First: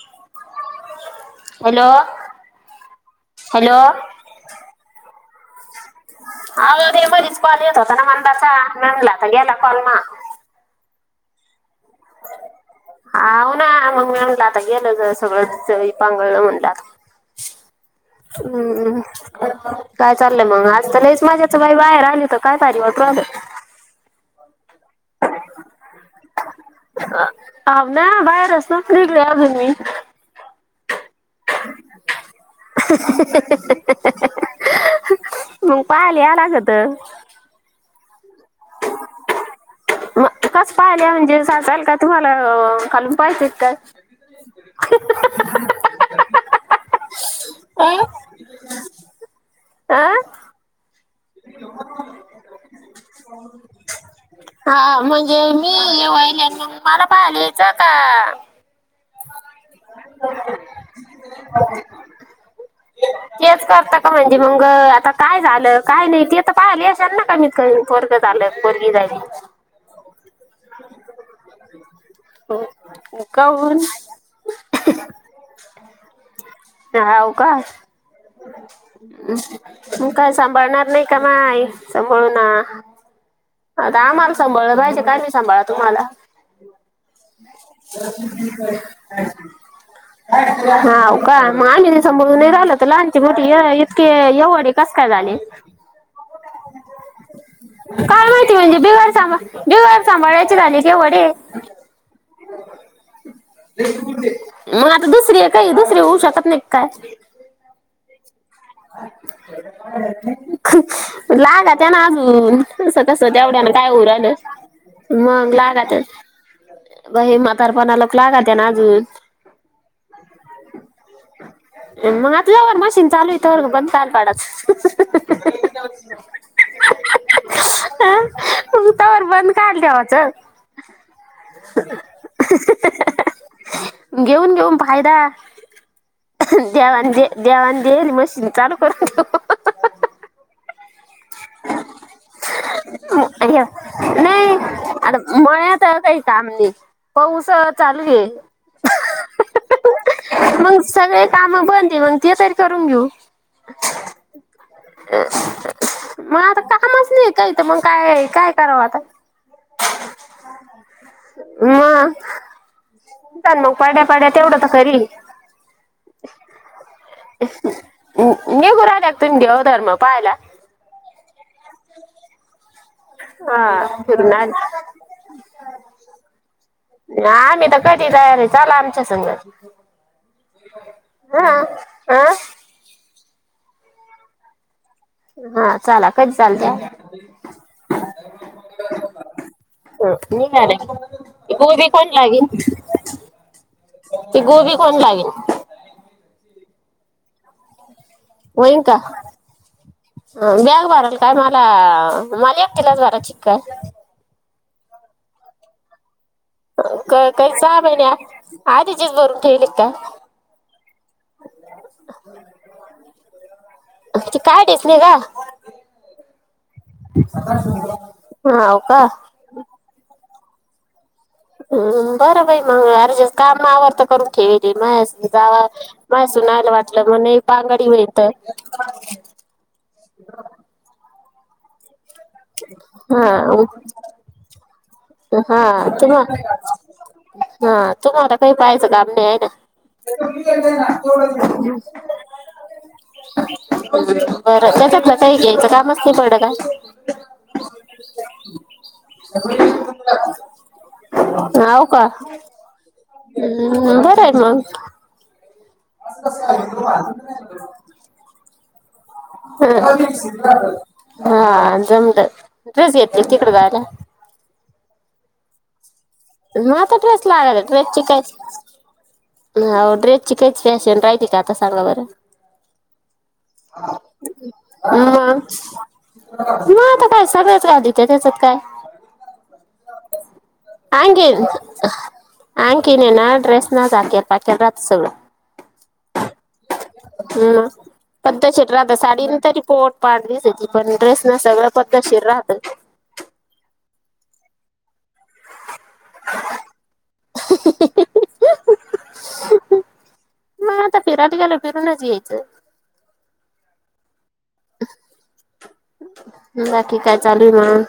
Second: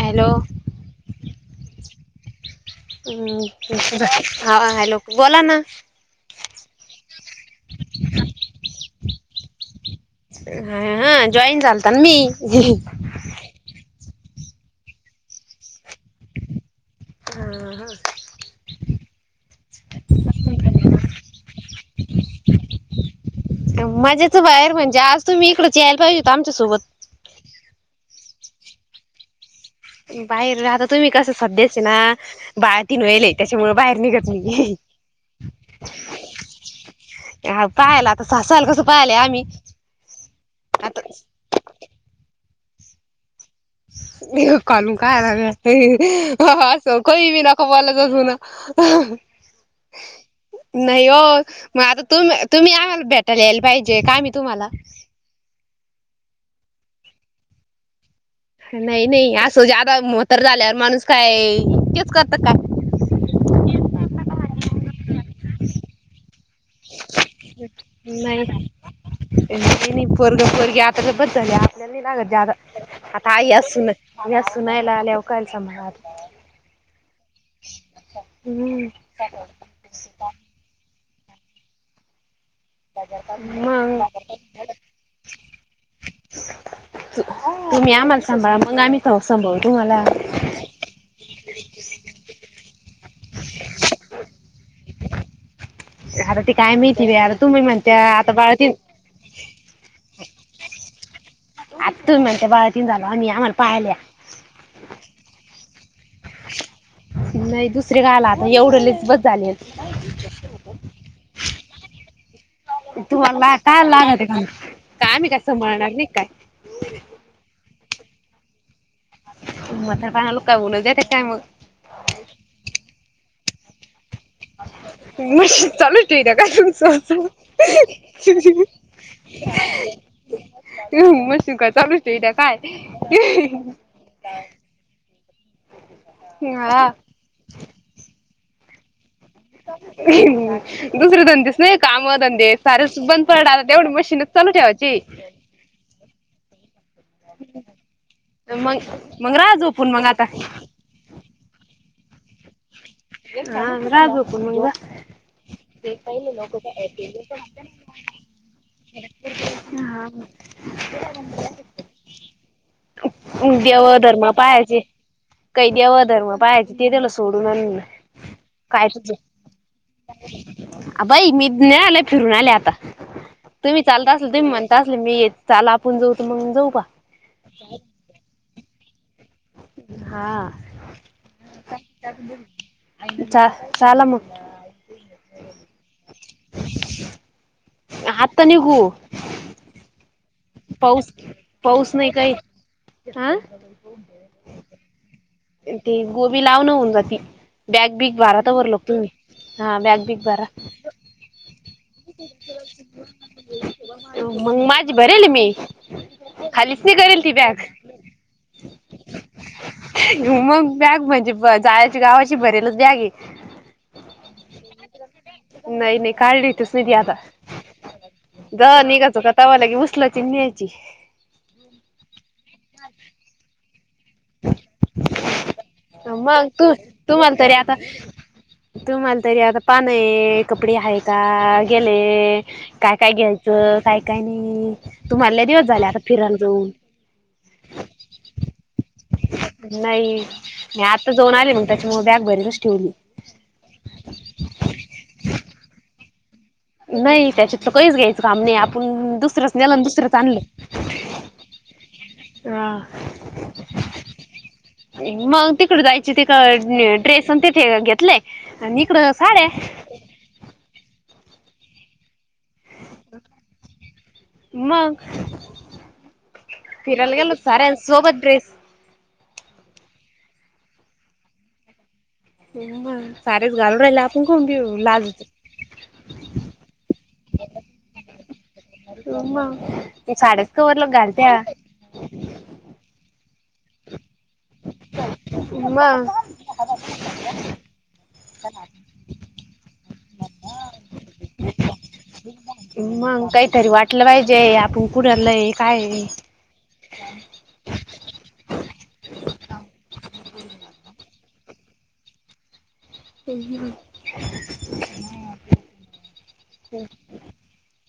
Hello hello. हम् hello ह ह लोक बोला ना ह ते मधच कॉल येत होता ना म्हणतासा नला तर गेला कॉल म हा जॉईन चालत मी हाव ना मग म्हणलं आता गेलं ज सगळं पांगलं म्हणलं. हम् काय चाललंय मग आजलच माझ्याच बाई बाहेर. काय परिव प्रॉबलेम. माझ्याचं बाहेर म्हणे आज तुम्ही इकडं यला पाहिज. म बाहेर रसून फ्रीकलेजून मही. बाहेर राहता तुम्ही कसं स्याचे ना. बाळंतीण व्हएल ये, याच्यामुळे बाहेर निघत नई मग पाहिले याया लागतं पाहायला आता सासाल कसं पाहायला आम्ही मग कसं आता पाहायला याल म्हणजे म्हणजे [unintelligible] का तुम्हाला ह.. काल [unintelligible] काय [unintelligible] असं काई बी नका अ बोलं जाऊ जुनं.. अहं अं न नाई ओ, मग आता तुम्... तुम्ही आम्हाला भेटायला यायला पाहिजे, का आमी तुम्हाला? तुम्ही [unintelligible] मला पाहायला यायचं आता नई नई सो ज्यादा मोहातार झाल्यावर माणूस काय इतकंच करतंय काय? तेच करता का म्हणजे मग... आता काय झालं, काय नाही ते तर पाहाला येसाल ना कमीत कमी, पोरगं झालं, की पोरगी झाली नपर्ग पर्ग आत बले आपल्यानगत जा आता आई अस काऊन सुना सुनायला आव कालच मला आ ह का हम्म म काय सांभाळणार. नाही का मा सभळून मग आता आम्हाला सांभाळलं पाहिज काय मी सांभाळा तुम्हाला. तुम्ही आम्हाला सांभाळा मग आम्ही खऊ संभवू तुम्हाला. हो का मग आम्ही त सून नाही राहिल तर लहानचे मोट इतके एवढ कस काय झाले. आता ते काय माहिती बी आता तुम्ही म्हणत्या काय आता म्हायती बाळतीन म्हणजे, बिगर सामा... बिगर सांभाळायचे झाले की [unintelligible] आ.. तू म्हणते बाळातीन झालो आणिआमाला पाहा मग... आता दुसरी ए काही दुसरी होऊ शकत नाई का काय नाही दुसरे गाला आता एवढं लईच बस झाले हुं... लागात्या ना अजून तसं कसं तुम्हाला तेवढ्यानं काय होऊ लागत राहिलं, आहे का काय आम्ही काय मग सांभाळणार लागतं... नाही काय बाई म सरपणाला [unintelligible] लागत्या ना अजून म्हातारपणा लोक काय बोलत जाते काय मग मग आता जवर मशीन चालू ए [unintelligible] [unintelligible] मशीन चालू ए का काय तुमचं? हु र बंद [unintelligible] देवाचं [unintelligible] का काय, हुं देवानं... देवानं दिलेली मशीन चालू करून ठिव [unintelligible] दुसरे धंदेच नाही, काम धंदे सारेच बंद पडले आता, तेवढी मशीनच चालू ठेवायची अन मळयातही काही काम नाई, पाऊस चालू ये मग मग राहा हुं झोपून मग आता हुं, मग सगळे कामं बंद ए मग ते तरी करून घीऊ हा... रहा झोपून मग जा [unintelligible] मग आता कामच नाई काही तर मग काय, काय करावं आता हा मग चाल मग देव... पाड्या धर्म पाड्या तेवढं तर पाहायचे, खरी काही देवं धर्म पाहायची, ते दिलं सोडून अन नि- निघू काय [unintelligible] राहिल्या अं... का तुम्ही देवधर्म पाहायला बाई... मी [unintelligible] फिरून आले आता तुम्ही हा चालत असला, फिरून तुम्ही म्हणता आले असला, मी चाला आपण जाऊ, तर मग जाऊ बा अं... आम्ही तर कधीही तयार है, चला आमच्या संग हा हा हा [unintelligible] चा, चाला मग हा चाला, कधी चालत्या आत्ता निघू हा निघाले पाऊस [unintelligible] पाऊस कोण नाही काही लागेल? हा ती गोबी कोण [unintelligible] ते गोबी लाव न होऊन जाती बॅग बीग भाराात वरलोक तुम्ही हा बॅग बिग भरा अ बॅग भरल काय मला मला एकटलाच भराय चिक्काय मंग माझी भरेल मी खालीच नाही करेल ती काही बॅग सहा महिन आधीचेच भरून ठेवल का? मग बॅग म्हणजे जायची गावाची भरलच बॅग आहे. ती काढीच नाही का नाही नाही काढली तच नाहीधी आता हा हो जा निघायचो का तवाला की उसलाची न्यायची हम बरं बाई मग अरे ज काम आवरत. करून ठेली माझस जावा मग माझसूनयला तू वाटलं मण तुम्हाला तरी आता बांगडी म्हत. तुम्हाला तरी आता पान कपडे आहे का? ता गेले काय काय हा घ्यायचं काय काय नाही. तुम्हाला लय हा दिवस झाले आता तुम्हा फिरायला जाऊन हा तुम्हाला आला काही पाहाचं. नाही मी आता जाऊन आले मग त्याच्यामुळे बॅग भरीलच ठेवली [unintelligible] [unintelligible] बरं, त्याच्यातलं कई घ्यायचं कामच नई पडत नाही, त्याच्यात तर कहीच घ्यायचं काम नई, आपण दुसरंच नेलं आणि दुसरंच आणलं हाव का, ह अन.. बरं ये मग तिकडं जायची, तिथं ड्रेस अन् तिथे घेतले, अन् इकडं ती [unintelligible] हा, जमतं ड्रेस घेतलेत तिकडं जायला मग मता फिरायला ड्रेस गेलो लाग, साऱ्या ड्रेस ची सोबत कायच ड्रेस हं ड्रेस िकच फॅशन राहते का आता सांगा बरं. हो, सारेच घालून राहिले, आपण कोण घेऊ, लाजच म आता काय सगळ्याच घालीत्यात, त्या त्याच्यात काय? ते साड्याच कवर लोक घालत्या. अकीन, अनखीन ये ना ड्रेस न झाक्यात पकेात सळ [unintelligible] हम्. पद्धतशीर राहत, साडीन तरी पोट, पाट दिसती पण ड्रेस न सगळं पद्धतशीर राहत. काहीतरी वाटलं पाहिजे, आपण पुढरलंय काय? हहहह. मग आता फिरत गेल फिरूनच यायचं. ह. मी बाकी काय चालूय म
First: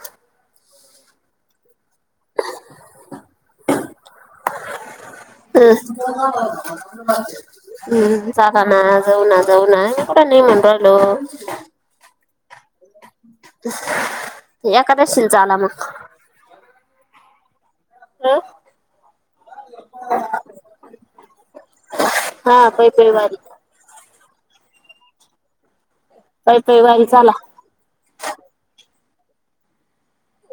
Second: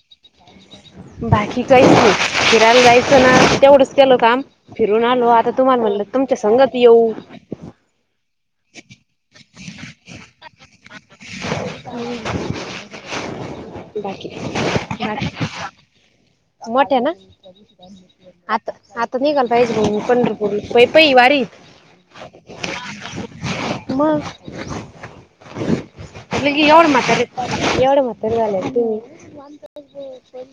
बाकी काहीच नाही, फिरायला जायचं ना तेवढंच केलं काम, फि घेऊन आलो आता, तुम्हाला म्हणलं तुमच्या संगत येऊ. जागा ना, जाऊ ना, जाऊ ना, मी कूटं नाही म्हणू राहिलो. बाकी एखाद्याशील चला मग. मोठ्या ना हं आता, आता निघाल पाहिजे भाऊ पंढरपूर पै पई वारीत. हा पै पै वाारी मग म पै पै एवढी वारी म्हातारी, चाला एवढं म्हातारी झाले तू म,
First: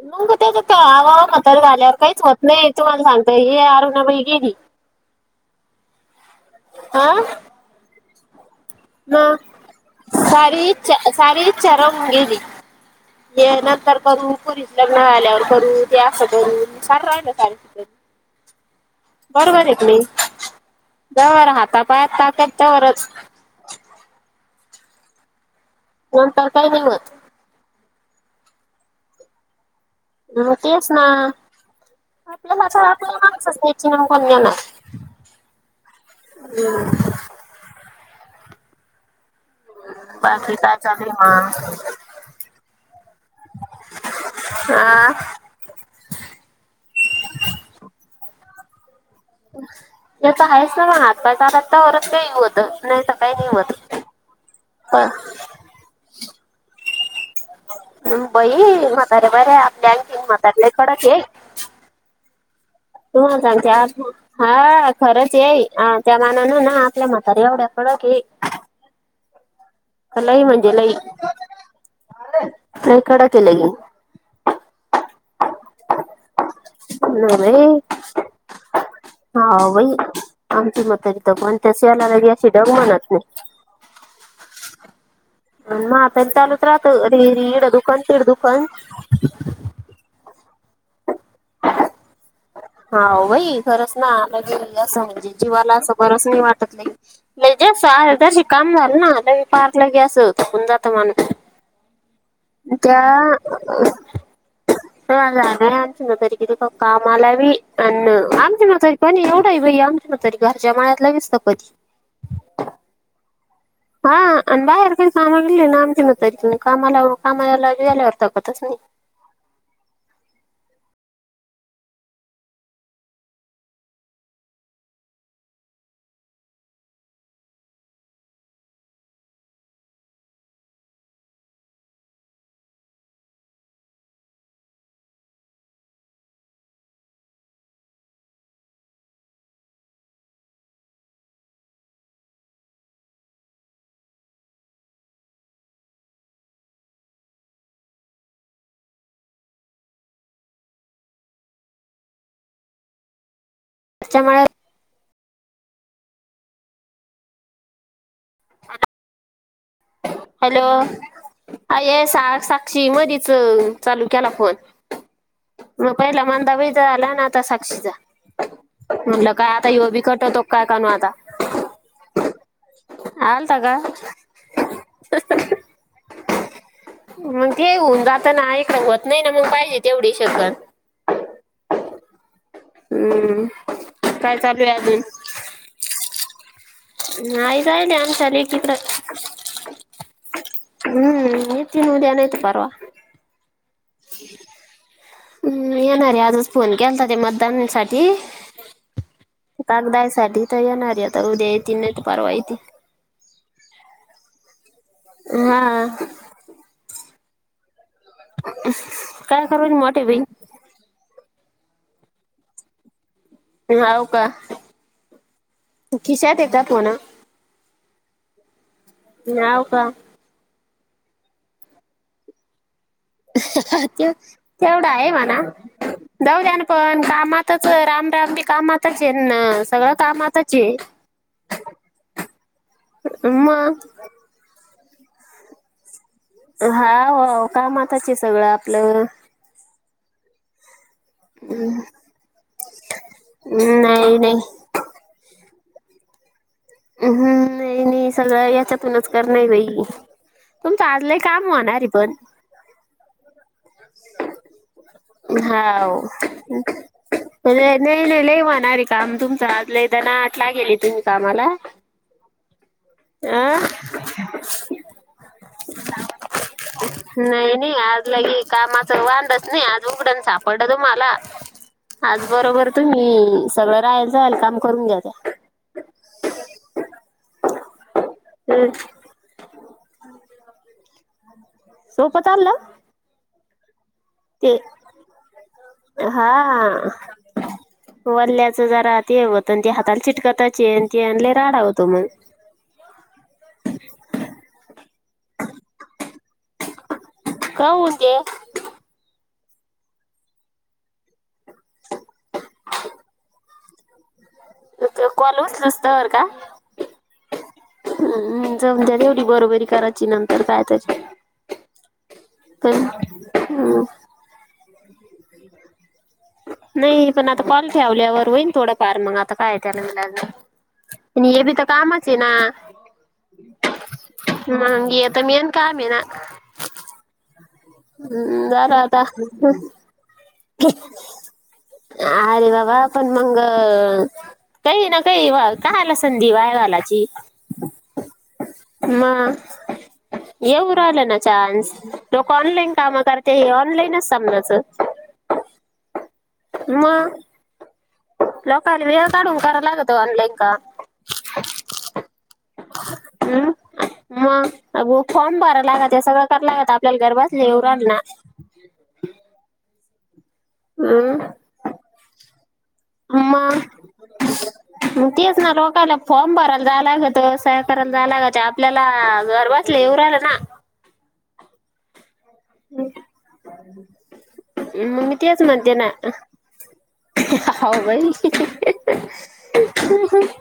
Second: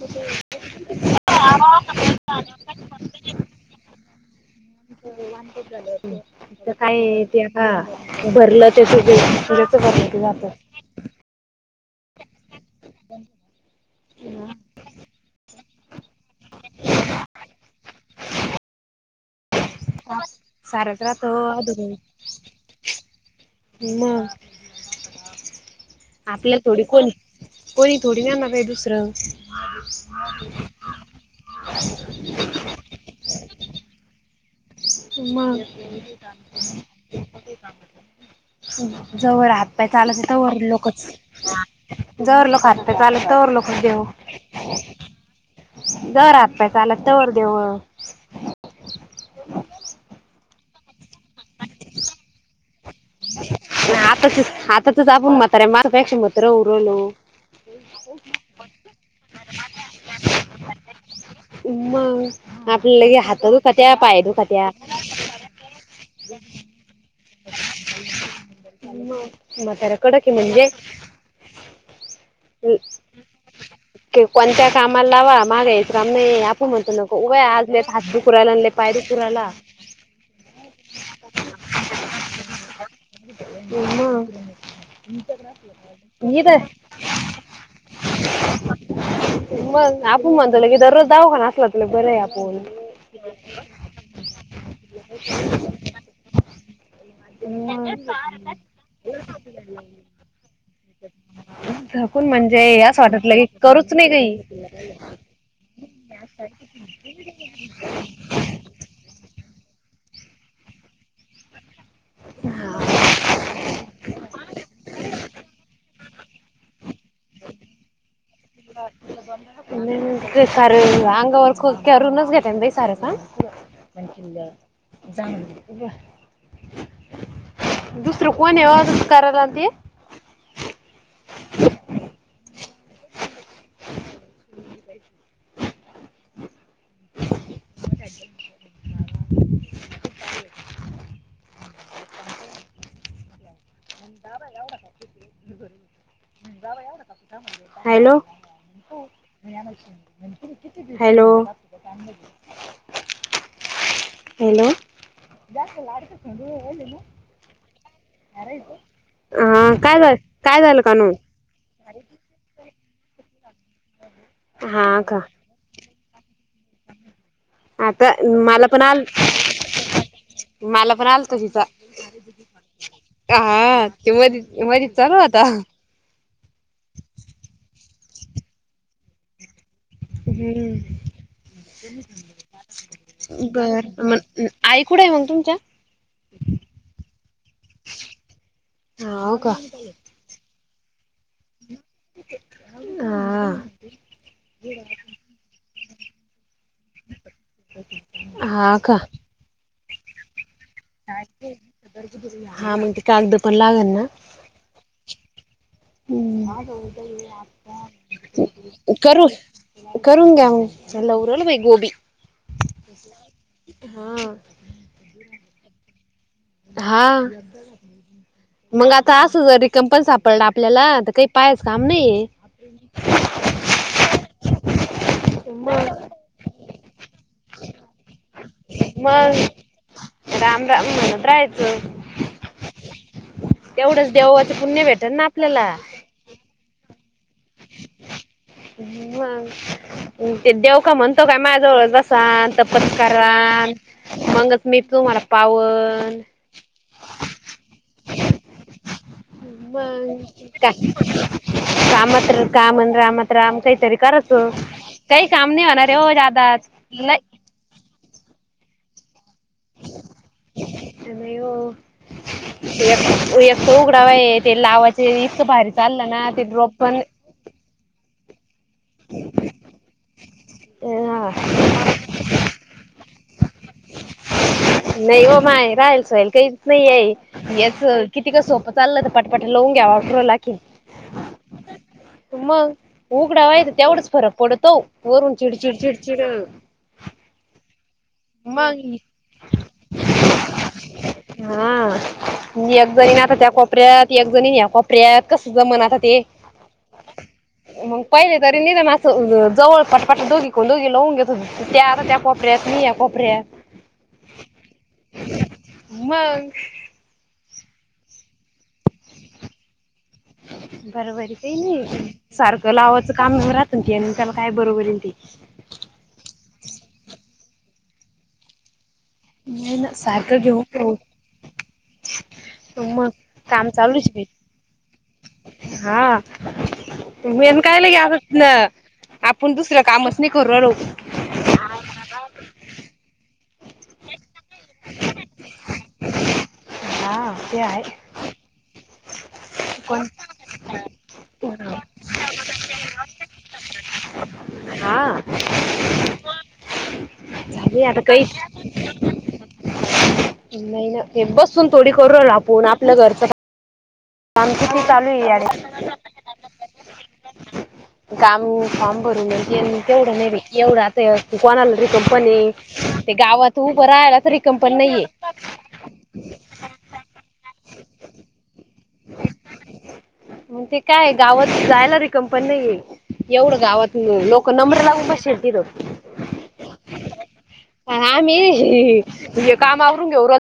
म ग त्याचा आवावा खतर झाल्यावर काहीच होत नाही, तुमाला सांगता हे अरुणाबाई गेलीऽ हा काय ते आता भरलं. त्याचच मग कर जातं. चरवून गेली, यानंतरूपरी लग्न आल्यावर करू, ते असं करू, सारं राहिल स बरोबर आहे. सारच राहत जर अधून हातापाया ताकत तवरच [unintelligible] नंतर आपल्याला काही नाही थोडी कोणी,, होत कोणी थोडी नेणार य दुसरंऽ अ तेच ना,, आपल्याला आपल्याला माच त्याची ना कोणनाऽ मग, जवर हातपाय चालत बाकी तवर काय लोकच, चालू आहे मग जवर लोक हात पय चालत तर लोकच देऊऽ हा, जवर आात पय चाला तवर देवऽ याच तर आहेच ना, म आत प लाता वच का होतऽ आतच, पण आतातच आपण मातारे मापेक्ष मातर उन रायलोऽ ह् बई, म्हातारे बरे, आपल्या अंनखीन म्हातारले कडक हेऽ मग, आपल्या लगे तू हात दुखात्या स,, पाय दुखात्या. हा खरंच येई, त्या मानान ना आपल्या मतऽ सर एवढ्या कडक एऽ मातार कडकीे लई म्हणजेऽ म्हणजे लई लई कडक आहे लई ह्के, कामाला लावा मागा याच राम नाही आपण म्हणतो नको नाही उभ्या आजलेत बाई हात दु कुरायला आणले पायरी करायला. हा आमची मतारी तरण त्या श यालालागी अशी डग म्हणत. नाही हो ना. [inaudible] क आणि म्हातारी चालूच राहतं रे रे इड दुकान तिड दुकान दररोज जाऊ ख असला त बरे या आपोण. हा भाई खरंच ना आ असं आहे जे जीवाला असं बरंच नाही वाटत नाही. म्हज सर तशी काम झालं ना मी पार्लागे अस होतो. कून म्हणजे याच वाटटलं की करूच नाही काही. आमच न तरी किती कामाला बी अ् आमच न तरी पण एवढ. भ आमच्या ना तरी घरच्या माळ्यातला विसत कध. [inaudible] हा अ बारक सामग्रील नाम तिनयतन कामला कामलाला वरतात. तार. अंग वररूनच घेते ब साराच. म्हण केेलं जाांलं. दुसरं कोण व तस करा लाते. [inaudible] हॅलो. हॅलो. घरच्या माळ्यात हॅलो जातलाू ना. हरयच. काय झा काय झालं कानून. हा ये सा साक्षी मधच चालू केला फोन. हा का म पहिला मग. आताी तर आला ना आता साक्षीचा आता मला पण आल म्हणटलं काय आता य बी कट होतो काय काणू मला पण आता. आलत हा आलता का ते म मध्ये चालू आता. मग तेऊन जाताना रंगवत नाही ना मग पाहिजे तेवढी शगत. हम्म. हम्म बर काय मग चालू आई अजून? कुठे आहे मग तुमच्या. य कायले आम ल एकित्र हो का हम्. त उद्या नाही येत परवा. हा [inaudible] हम्म येणारे आजच फोन केला तर ते मतदान सा. हा का कागदायसाठी तर येणार आता उद्या येत नाही त परवा येते. पलागर ना. हा. हम्म करू काय राहिली मोठी बहीण? करून घ्या मला उरल बे. गोबी. होव का. हा खिश्याात यदा फोन. हा मग आता अस ज हाव र का कंपल सापडला. आपल्याला आता काही पायाच काम नाही आहे. ते तेवढा आहे म्हणा. जाऊ द्या ना पण कामातच राम. दी कामातच आहे ना मग सगळं कामातच राम आहे. राम म्हणत राहायचं मग तेवढंच देवाच पुण्य भेटल ना आपल्याला. हाव कामताचे. मग ते दव. म्हणतो काय माझ्या जवळ जसा तपत्कार नाही नाही मगच मी तुम्हाला पाव. बन. म्म नाही नाही सगळं याच्यातूनच. करणार बाई म का तुमचं आज लय काम होणार आहे पण कामात कामन रामात राम काहीतरी का. कस हाव. लय पहिले नाही नाही लै वान होणार ये काम तुमच आज लई दनाआट लागेल ये तुम्ही नाही कामाला. हो एक अं तर ऊघडावा आहे ते लावाचे इतकं भारी चाललं ना ते ड्रॉप पण नाही नाही लगे कामाच वाध नाही आज उघड सापडलं तुम्हाला हा आज बरोबर तुम्ही ह सगळं राहेल सेल काम करून घ्या त्या नाही हो माय राहाल सय काहीच नाही याच किती का सोपं हं. चाललं तर पटपाट लावून घ्याव पुढ [unintelligible] सोप चाललं उघडावा ये तर तेवढच फरक ते पडतो वरून चिडचिडचिडचिड वल्ल्याच जरा ते होतन आणि ते हाताला चिटकताच ये ते ते लई राडा होतो मग. मी एक जाईण आता त्या कोपऱ्यात एक जणी या कोपऱ्यात कस जमान आता ते काऊन मग ते पहिले तरी निघणं नामा जवळ पटपाट दोघी दोघी लावून घेतो त्या आता त्या कोपऱ्यात मी या कोपऱ्यात कॉल उचलस तवर का मग हम् जाऊनद्या तेवढी बरोबरी कराय बरोबर का नाही सारखं पण लावाचं काम राहतन हम्म. ते त्याला काय बरोबर येईन ती नाही पण आता कॉल ठेवल्यावर होईन थोडा फार मग आता काय नाही त्याला ना इलाज नाही सारखं घेऊ आणि हे बी तर कामच हे ना मग काम चालूच ये मंग हे तर मेन काम ये ना मेन कायला हम्म, झालं आता [unintelligible] आपण दुसर्या कामच नाही करु रायलो अरे बाबा पण मग काही ना काही कायला संधी वाय हा ते आहे म कोण येऊ राहिलं ना चान्स लोक ऑनलाईन काम करते हे ऑनलाईनच हा समजायचं म झाले आता काही करावं लागत ऑनलाईन का नाही ना हे बसून थोडी करु रायलो आपूण आपलं घरचं हम्म काम किती मग चालू फॉर्म भरायला अरे लागत सगळं करायला लागत आपल्याला घर बसले येऊ राहिलं ना काम काम ब करून टेन [unintelligible] तेवढं नहि बाई एवढा आता, ते हम्म कोणाला रिकाम पन ये ते मग गावात उभं राहायालाच रिकाम पण नाहीये. लोकाला फॉर्म भरायला जाया लागत, सह्या करायला जाया लागत आपल्या ला घर बसल्या येऊ राहीलं ना. मग ते काय गावात जायला रि कंपनी नाही, एवढं गावात लोकं नंबरा मग लावून मी बसेल तेच तिथं. म्हणते ना हो आणि आम्ही बाई हे हे काम आवरून घेऊ र